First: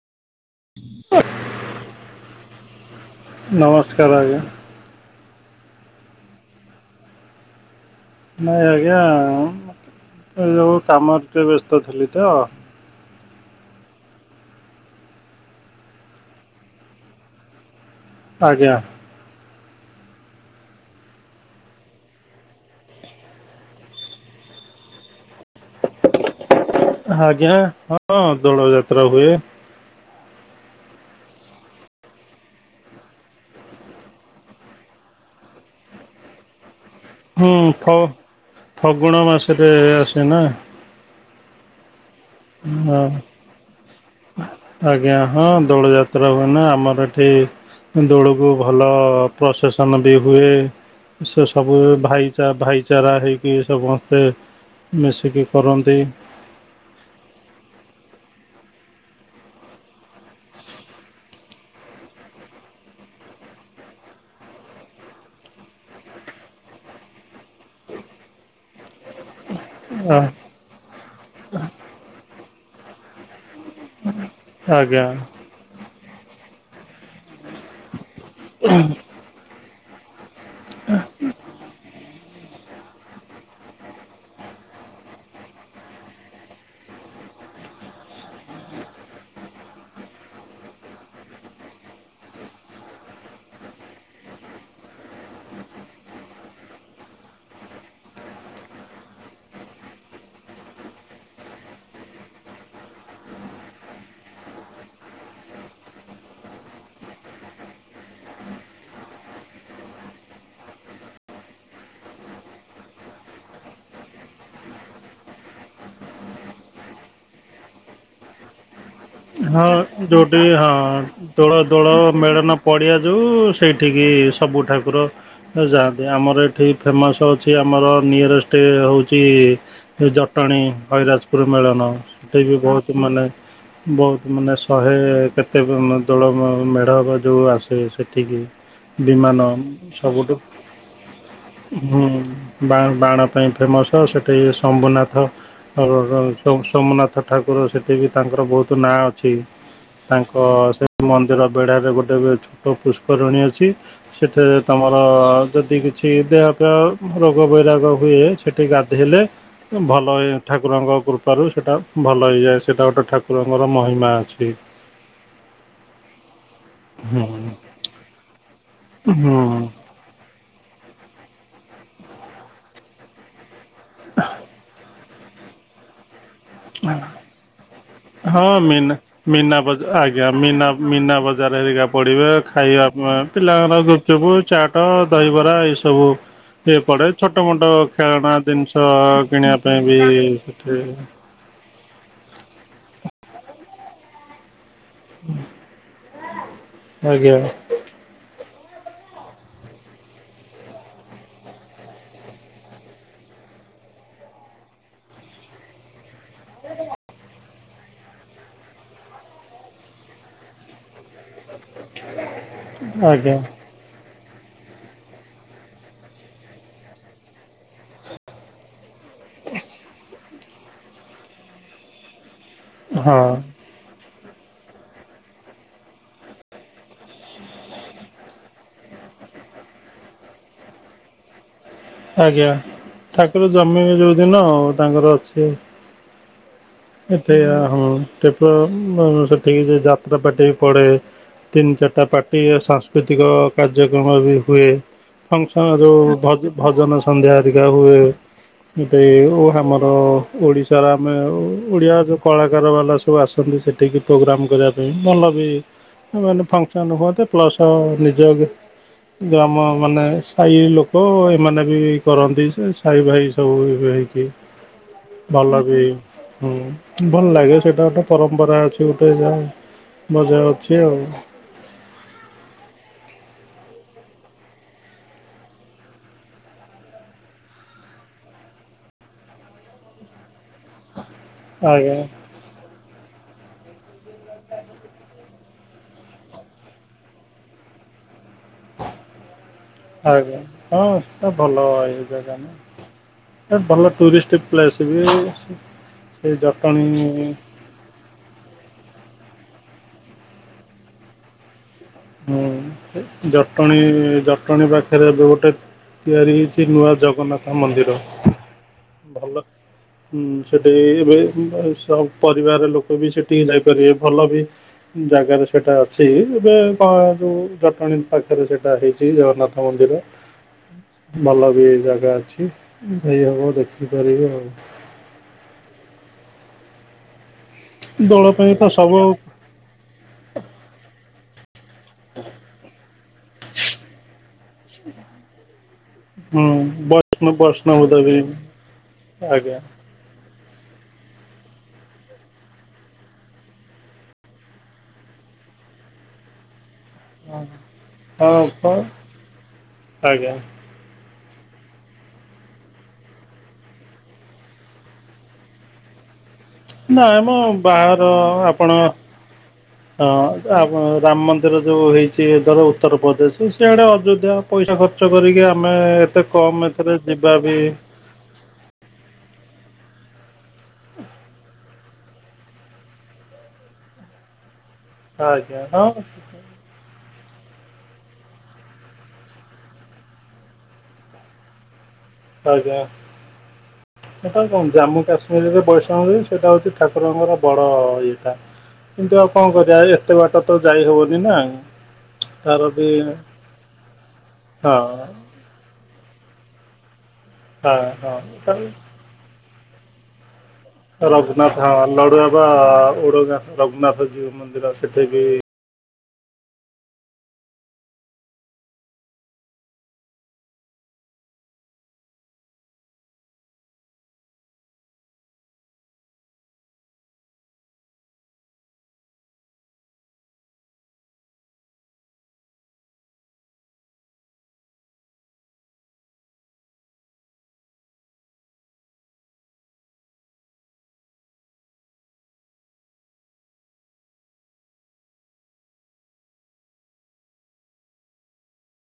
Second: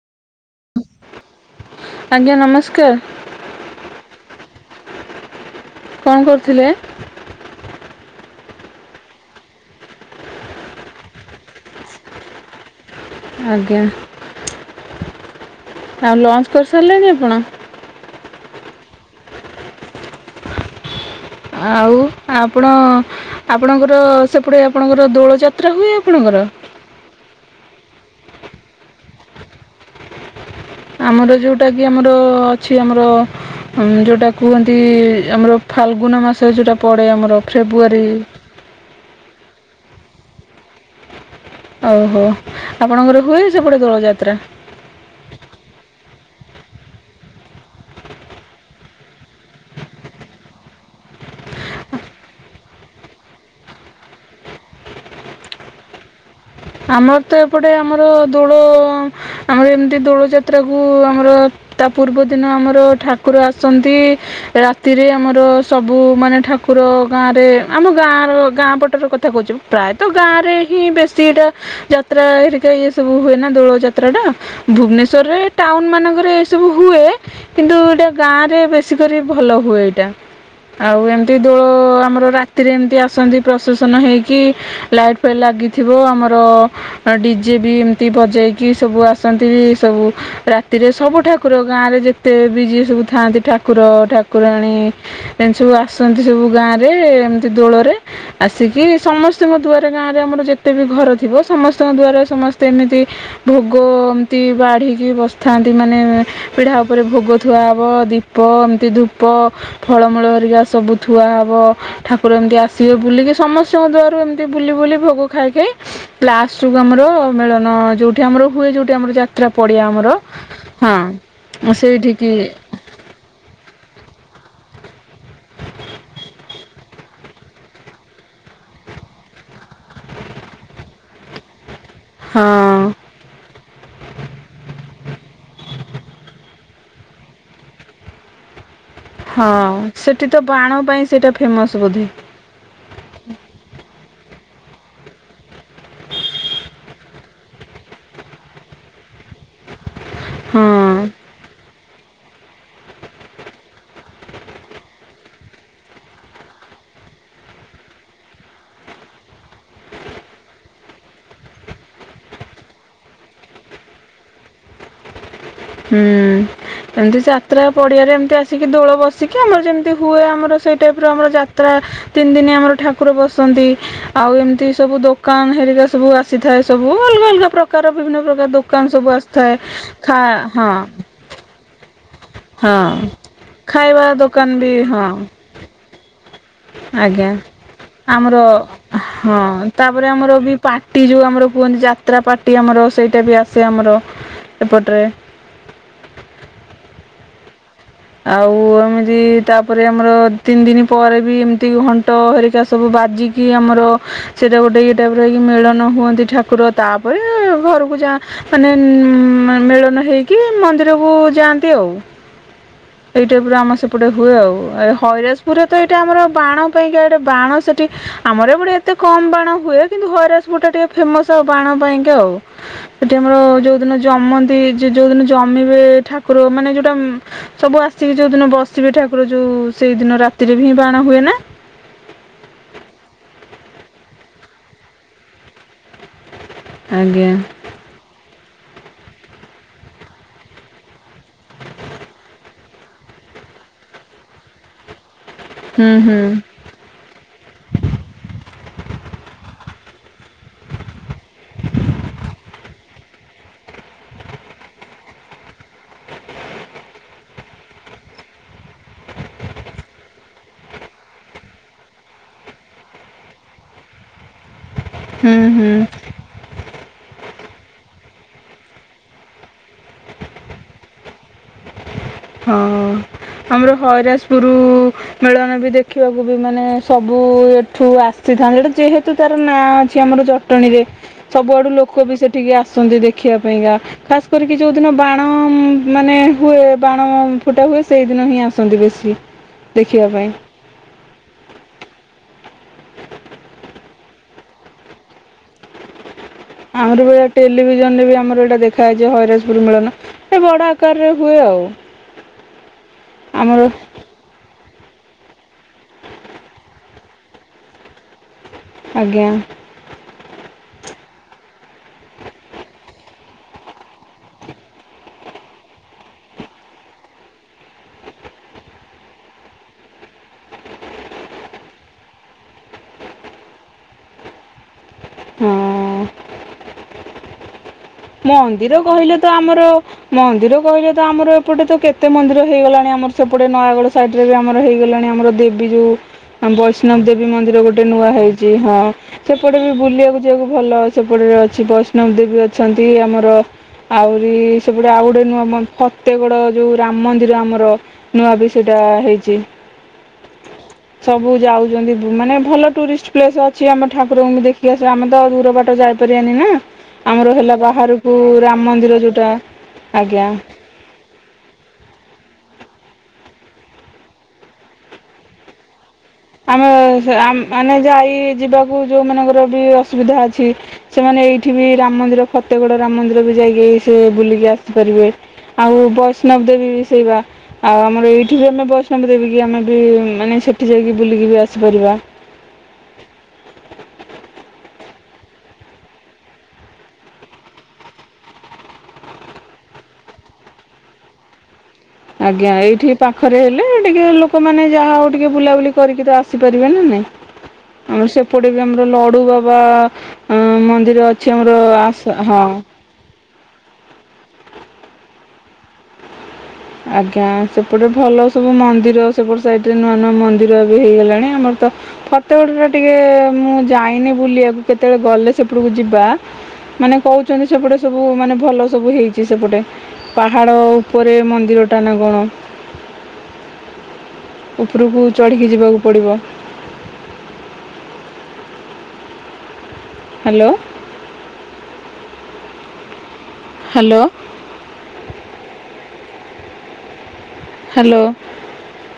[unintelligible] ଆଜ୍ଞା ନମସ୍କାର। ନମସ୍କାର ଆଜ୍ଞା। କଁ କରୁଥିଲେ? ନାଇଁ ଆଜ୍ଞା ଏ ଯୋଉ କାମରେ ଟିକେ ବ୍ୟସ୍ତ ଥିଲି ତ। ଆଜ୍ଞା। ଆଉ ଲଞ୍ଚ କରିସାରିଲେଣି ଆପଣ? ଆଜ୍ଞା। ଆଉ ଆପଣ ଆପଣଙ୍କର ସେପଟେ ଆପଣଙ୍କର ଦୋଳ ଯାତ୍ରା ହୁଏ ଆପଣଙ୍କର? ଆଜ୍ଞା ହଁ ଦୋଳ ଯାତ୍ରା ହୁଏ। ଆମର ଯୋଉଟା କିି ଆମର ଅଛି ଆମର ଉଁ ଯୋଉଟା କୁହନ୍ତି ଆମର ଫାଲଗୁନ ମାସ ଯୋଉଟା ପଡେ ଆମର। ହୁଁ ଫ ଫେବୃଆରୀ ଫଗୁଣ ମାସରେ ଆସେ ନା। ଓହୋ। ଆପଣଙ୍କର ହୁଏ ସେପଟେ ଦୋଳଯାତ୍ରା ହଁ। ଆଜ୍ଞା ହଁ ଦୋଳ ଯାତ୍ରା ହୁଏନା ଆମର ଏଠି। ଦୋଳକୁ ଭଲ ପ୍ରସେସନ ବି ହୁଏ। ସେ ସବୁ ଭାଇଚା ଭାଇଚାରା ହେଇକି ସମସ୍ତେ ମିଶିକି କରନ୍ତି। ଆମର ତ ଏପଟେ ଆମର ଦୋଳ ଆମର ଏମିତି ଦୋଳ ଯାତ୍ରା କୁ ଆମର ତା ପୂର୍ବ ଦିନ ଆମର ଠାକୁର ଆସନ୍ତି। ରାତିରେ ଆମର ସବୁ ମାନେ ଠାକୁର ଗାଁରେ ଆମ ଗାଁର ଗାଁ ପଟରେ କଥା କହୁଛି। ପ୍ରାୟତଃ ଗାଁ ଆ- ରେ ହିଁ ବେଶୀଟା ଯାତ୍ରା ହେରିକା ଇଏ ସବୁ ହୁଏ ନା ଦୋଳ ଯା ତ୍ରା ଟା ଆଜ୍ଞା ଭୁବନେଶ୍ୱରରେ ଟାଉନ ମାନଙ୍କରେ ଏ ସବୁ ହୁଏ କିନ୍ତୁ ଏଟା ଗାଁ ରେ ବେଶୀ କରି ଭଲ ହୁଏ ଏଇଟା ଆଉ ଏମତି ଦୋଳ ଆମର ରା ରାତିରେ ଏମିତି ଆସନ୍ତି ପ୍ରସେସନ ହେଇକି ଲାଇଟ୍ ଫାଇଟ ଲାଗିଥିବ ଆମ ର ଡିଜେ ବି ଏମିତି ବଜେଇକି ସବୁ ଆସନ୍ତି ସବୁ ରାତିରେ ସବୁ ଠାକୁର ଗାଁରେ ଯେତେ ବି ଯିଏ ସବୁ ଥାଆନ୍ତି ଠାକୁର ଠାକୁରାଣୀ ଏମତି ସବୁ ଆସନ୍ତି ସବୁ ଗାଁରେ ଏମତି ଦୋଳରେ। ଆସିକି ସମସ୍ତିଙ୍କ ଦୁଆରେ ଗାଁରେ ଆମର ଯେତେ ବି ଘର ଥି ଥିବ ସମସ୍ତଙ୍କ ଦୂଆରେ ସମସ୍ତେ ଏମିତି ଭୋଗ ଏମତି ବାଢିକି ବସିଥାନ୍ତି ମାନେ ପିଢା ଓପରେ ଭୋଗ ଥୁଆ ହବ ଦୀପ ଏମତି ଧୂପ ଫଳମୂଳ ହରିକା ସବୁ ଥୁଆ ହବ। ଠାକୁର ଏମତି ଆସିବେ ବୁଲିକି ସମସ୍ତିଙ୍କ ଦୂଆରୁ ଏମତି ବୁଲି ବୁଲି ଭୋଗ ଖାଇ ଖାଇ ଲାଷ୍ଟେକୁ ଆମର ମିଳନ ଯୋଉଠି ଆମର ହୁଏ ଯୋଉଠି ଆମର ଯା ହଁ ଯୋଉଠି ହଁ ଦୋଳ ହଁ ଦୋଳ ସେଇଠିକି ମେଳନ ପଡ଼ିଆ ଯୋଉ ସେଇଠିକି ସବୁ ଠାକୁର ଯାଆନ୍ତି ଆମର ଏଠି ଫେମସ ଅଛି ସିଏ ଆମର ନିିଅରେଷ୍ଟ ହୋଉଚି ଜଟଣୀ ହଇରାଜପୁର ମେଳନ। ସେଟା ହଁ ବି ବୋହୁତ ମାନେ ବୋହୁତ ମାନେ ଶହେ କେତେକ ଦୋଳ ମ ମେଢ଼ ହବ ଯୋଉ ଆସେ ସେଠିକି। ବିମାନ ହଁ ସେଠି ତ ସବୁଠୁ ବାଣ ପାଇଁ ସେଇଟା ଫେମସ୍ ବୋଧେ ହୁଁ। ବା ବାଣ ପାଇଁ ଫେମସ ସେଠି ଏ ସମ୍ଭୁନାଥ ଓରୋ ରୋ ସୋ ସୋମନାଥ ଠାକୁର ସେଠି ବି ତାଙ୍କର ବୋହୁତୁ ନାଁ ଅଛି। ତାଙ୍କ ସେ ହଁ ମନ୍ଦିର ବେଢାରେ ଗୋଟେ ବି ଛୋଟ ପୁଷ୍ପରିଣୀ ଅଛି ସେଠାରେ ତମର ଯଦି କିଛି ଦେହଫେହ ରୋଗ ବୈରାଗ ହୁଏ ସେଠି ଗାଧେଇଲେ ଏ ଭଲ ଏ ଠାକୁରଙ୍କ କୃପାରୁ ସେଇଟା ଭଲ ହେଇଯାଏ ସେଇଟା ଗୋଟେ ଠାକୁରଙ୍କର ମହିମା ଅଛି। ଛି ହୁଁ ଏମତି ଯାତ୍ରା ପଡିଆରେ ଏମତି ଆସିକି ଦୋଳ ବସିକି ହୁଁ ଆମର ଯେମ ହୁଏ ଆମର ସେଇ ଟାଇପର ଆମର ଯାତ୍ରା ତିନ ଦିନି ଆମର ଠାକୁର ବସନ୍ତି। ଆଉ ଏମତି ସବୁ ଦୋକାନ ହେରିକା ସବୁ ଆସ୍ ଆସିଥାଏ ସବୁ ଅଲଗା ଅଲଗା ପ୍ରକାର ବିଭିନ୍ନ ହଁ ପ୍ରକାର ଦୋକାନ ମୀନା ସବୁ ଆସିଥାଏ ଖା ହଁ। ହଜାର ହେରିକା ପଡିବେ ଖାଇବା ହଁ ପାଇଁ ପିଲାଙ୍କର ଖାଇବା ଗୁପଚୁପ, ଦୋକାନ ବି ଚାଟ, ହଁ ଦହିବରା ଏଇ ସବୁ ଆଜ୍ଞା ଆମର ଜିନିଷ ହଁ କିଣିବା ପାଇଁ ବି ତାପରେ ଆମର ବି ସେଠି ପାଟି ଯୋଉ ଆମର ହୁଅନ୍ତି ଯା ଯାତ୍ରା ପାର୍ଟି ଆମର ସେଇଟା ବି ଆସେ ଆମର ଏପଟରେ। ହୁଁ। ଆଜ୍ଞା। ଆଉ ଏମିତି ତାପରେ ଆମର ତିନି ଦିନ ପରେ ବି ଏମତି ଘଣ୍ଟ ହରିକା ସବୁ ବାଜି କି ଆମର ସେଇଟା ଗୋଟେ ଇଏ ଟାଇପର ହେଇକି ମେଳନ ହୁଅନ୍ତି ଠାକୁର ତାପରେ ଘରକୁ ଯାଆ ମାନେ ଉଁ ମାନ ମେଳନ ହେଇକି ମନ୍ଦିରକୁ ଯାଆନ୍ତି ଆଉ। ଏଇ ଆଜ୍ଞା ଟାଇପର ଆମ ସେ ଏପଟେ ହୁଏ ଆଉ ଏ ହଇରାଜପୁରରେ ତ ଏଇଟା ଆମର ବାଣ ପାଇଁକା ଏଟା ବାଣ ସେଠି ଆମର ଏପଟେ ଏ ଏତେ କମ ବାଣ ହୁଏ କିନ୍ତୁ ହଇରାଜପୁରଟା ଟିକେ ଫେମସ ଆଉ ବାଣ ପାଇଁକ ଆଉ। ଏଠି ହଁ ଆମର ଯୋଉଦିନ ଜମନ୍ତି ଯେ ଯୋଉଦିନ ଜମିବେ ଠାକୁର ମାନେ ଯୋଉଟା ଉମ୍ ସବୁ ଆସିକି ଯୋଉ ଦିନ ବସିବେ ଠାକୁର ଯୋଉ ସେଇଦିନ ରାତିରେ ବି ହିଁ ବାଣ ହୁଏ ନା? ଆଜ୍ଞା ଠାକୁର ଜମିବେ ଯୋଉ ଦିନ ଆଉ ତାଙ୍କର ଅଛି। ଆଜ୍ଞା ଏଠି ଏ ହଁ କେବଳ ଉଁ ବ ସେଠିକି ସେ ଯାତ୍ରା ପାଟି ବି ପଡେ। ତିନି ଚାରିଟା ପାର୍ଟି ଏ ସାଂସ୍କୃତିକ କାର୍ଯ୍ୟକ୍ରମ ବି ହୁଏ। ଫଙ୍କସନ ହୁଁ ଯୋଉ ହୁଁ ଭଜ୍ ଭଜନ ସନ୍ଧ୍ୟା ହରିକା ହୁଏ। ଦେଉଉ ଆମର ଓଡ଼ିଶାର ଆମେ ଓଡିଆ ଯୋଉ କଳାକାର ବାଲା ସବୁ ଆସନ୍ତି ସେଠିକି ପୋଗ୍ରାମ କରିବା ପାଇଁ ଭଲ ବି ମାନେ ଫଙ୍କସନ ହୁଅନ୍ତେ ପ୍ଲସ ନିଜେ ଗି ଗ୍ରାମ ମାନେ ସାହି ଲୋକ ଏମାନେ ବି କରନ୍ତି ସେ ସାହି ଭାଇ ସବୁ ହେଇକି। ହୁଁ ଭଲ ହୁଁ। ବି ହୁଁ ଭଲ ଲାଗେ ସେଇଟା ଗୋଟେ ପରମ୍ପରା ଅଛି ଗୋଟେ ଯା ମଜା ଅଛି ଆଉ। ହଁ ଆମର ହଇରାଜପୁର ମିଳନ ବି ଦେଖିବାକୁ ବି ମାନେ ସବୁ ଏଠୁ ଆସିଥାନ୍ତି। ଯେହେତୁ ତାର ନାଁ ଅଛି ଆମର ଜ ଟଣୀରେ ସବୁଆଡୁ ଲୋକ ଆଜ୍ଞା ବି ସେ ଠିକ୍ ଆସନ୍ତି ଦେଖିବା ପାଇଁକା ଖାସ କରିକି ଯୋଉଦିନ ବାଣ ମାନେ ହୁଏ। ବାଣ ଫୁଟା ହୁଏ ସେଇଦିନ ହିଁ ଆସନ୍ତି ବେଶୀ ଦେଖିବା ପାଇଁ। ଆଜ୍ଞା ହଁ ସେଟା ଭଲ ଏଇ ଜାଗା। ଏ ଭଲ ଟୁରିଷ୍ଟ ପ୍ଲେସ ବି ସେ ଜ ଅମର ବି [unintelligible] ଟେଲିଭିଜନରେ ଆମର ଏଟା ଦେଖାଯାଇଛି ହଇରାଜପୁର ମିଳନ ଏ ବଡ ଆକାରରେ ହୁଏ ଆଉ। ହୁଁ ଆମର ଜଟଣୀ ଜ ଜଟଣୀ ପାଖରେ ଏବେ ଗୋଟେ ତିଆରି ହେଇଛି ନୂଆ ଜଗନ୍ନାଥ ମନ୍ଦିର। ଆଜ୍ଞା ଭଲ। ହୁଁ ସେଠି ଏବେ ସ-ପରିବାର ଲୋକ ବି ସେଠି ହିଁ ଯାଇପାରିବେ ଭଲ ବି ଜାଗାରେ ସେଟା ଅଛି ଏବେ ହଁ ଯୋଉ ଜଟଣୀ ପାଖରେ ସେଟା ହେଇଛି ଜଗନ୍ନାଥ ମନ୍ଦିର। ଭଲ ବି ଜାଗା ଅଛି ଯାଇ ହବ ଦେଖିପାରିବେ ଆଉ। ହଁ। ଦୋଳ ପାଇଁ ତ ମନ୍ଦିର ସବୁ କହିଲେ ତ ଆମର ମନ୍ଦିର କହିଲେ ତ ଆମର ଏପଟେ ତ କେତେ ମନ୍ଦିର ହେଇଗଲାଣି ଆମର ସେପଟେ ନୟାଗଡ଼ ସାଇଟି ଏବେ ଆମର ହେଇଗଲାଣି ଆମର ଦେବୀ ଯୁ ହୁଁ ବୈଷ୍ଣବ ଦେବୀ ମନ୍ଦିର ବୈଷ୍ଣବ ଗୋଟେ ନୂଆ ଦେବୀ ହେଇଛି ହଁ ସେପଟେ ଆଜ୍ଞା ବି ବୁଲିବାକୁ ଯିବାକୁ ଭଲ ସେପଟରେ ଅଛି ବୈଷ୍ଣବ ଦେବୀ ଅଛି। ଛନ୍ତି ଆମର ଆହୁରି ସେପଟେ ଆଉ ଗୋଟେ ନୂଆ ମ ଫତେଇଗଡ ଯୁ ରାମ ମନ୍ଦିର ଆମର ନୂଆ ହଁ ବି ସେଇଟା ହଁ, ହେଇଛି। ଆଜ୍ଞା ସବୁ ଯାଉଛନ୍ତି ମାନେ ଭଲ ଟୁରିଷ୍ଟ ପ୍ଲେସ ଅଛି ଆମ ଠାକୁରକୁ ବି ଦେଖି ଆସିବ ଆମେ ତ ଦୂର ବାଟ ଯାଇ କରିବାନି ନା। ନାଇଁ ଆମର ମ ହେଲା ବାହାଘର ବାହାରକୁ ରାମ ଆପଣ ହଁ। ମନ୍ଦିର ଯୋଉଟା ଆଜ୍ଞା ଆପ ରାମ ମନ୍ଦିର ଯୋଉ ହେଇଛି ଏ ଧର ଉତ୍ତରପ୍ରଦେଶ ସେଆଡ଼େ ଅଯୋଧ୍ୟା ପଇସା ଖର୍ଚ୍ଚ କରିକି ଆମେ ଏତେ କମ୍ ଆମେ ଏଥିରେ ହେ ଯିବା ଆମ୍ ବି ମାନେ ଯାଇ ଯିବାକୁ ଯୋଉ ମାନଙ୍କର ବି ଅସୁବିଧା ଅଛି। ସେମାନେ ଏଇଠି ବି ରାମ ମନ୍ଦିର ଫତେଗଡ଼ ରାମ ମନ୍ଦିର ବି ଯାଇକି ସେ ବୁଲିକି ଆସି ପାରିବେ ଆଜ୍ଞା ଆଉ ହଁ ବୈଷ୍ଣବ ଦେବୀ ବି [unintelligible] ଆଉ ଆମର ଏଇଠି ବି ଆମେ ବୈଷ୍ଣବି ଦେବିକି ଆମେ ବି ମାନେ ସେଠି ଯାଇକି ବୁଲିକି ବି ଆସିପାରିବା। ଆଜ୍ଞା। ସେଟା କଣ ଜାମ୍ମୁ କାଶ୍ମୀରରେ ବୈଷ୍ଣବି ଦେବୀ ସେଇଟା ହଉଛି ଠାକୁରଙ୍କର ବଡ ଇଏଟା। କିନ୍ତୁ ଆଉ କଣ କରିବା ଏତେ ବାଟ ତ ଯାଇ ହବନି ନା। ଆଜ୍ଞା ତା'ର ବି ଏଇଠି ପାଖରେ ହେଲେ ଟିକେ ଲୋକମାନେ ହଁ ଯାହା ହଉ ଟି, କିଏ ବୁଲାବୁଲି କରିକି ତ ଆସିପାରିବେ ନା ନାଇଁ ହଁ ଆମର ହଁ ସେପଟେ ବି ତାର ଆମର ଲଡୁ ବା ବା ଉଁ ମ ରଘୁନାଥ ହଁ ଲଡୁବାବା ଓଡଙ୍ଗା ରଘୁନାଥ ଯୋଉ ମନ୍ଦିର ସେଠି ବି ଆଜ୍ଞା ସେପଟେ ଭଲ ସବୁ ମନ୍ଦିର ସେପଟେ ସାଇଟରେ ନୂଆ ନୂଆ ମନ୍ଦିର ବି ହେଇଗଲାଣି ଆମର ତ ଫତଗୁଡଟା ଟିକେ ମୁଁ ଯାଇନି ବୁଲିବାକୁ କେତେବେଳେ ଗଲେ ସେପଟକୁ ଯିବା। ମାନେ କହୁଛନ୍ତି ସେପଟେ ସବୁ ମାନେ ଭଲ ସବୁ ହେଇଛି ସେପଟେ ପାହାଡ ଉପରେ ମ ନ୍ଦିରଟା ନା କଣ? ଉପରକୁ ଚଢ଼ିକି ଯିବାକୁ ପଡ଼ିବ। ହ୍ୟାଲୋ। ହ୍ୟାଲୋ। ହ୍ୟାଲୋ।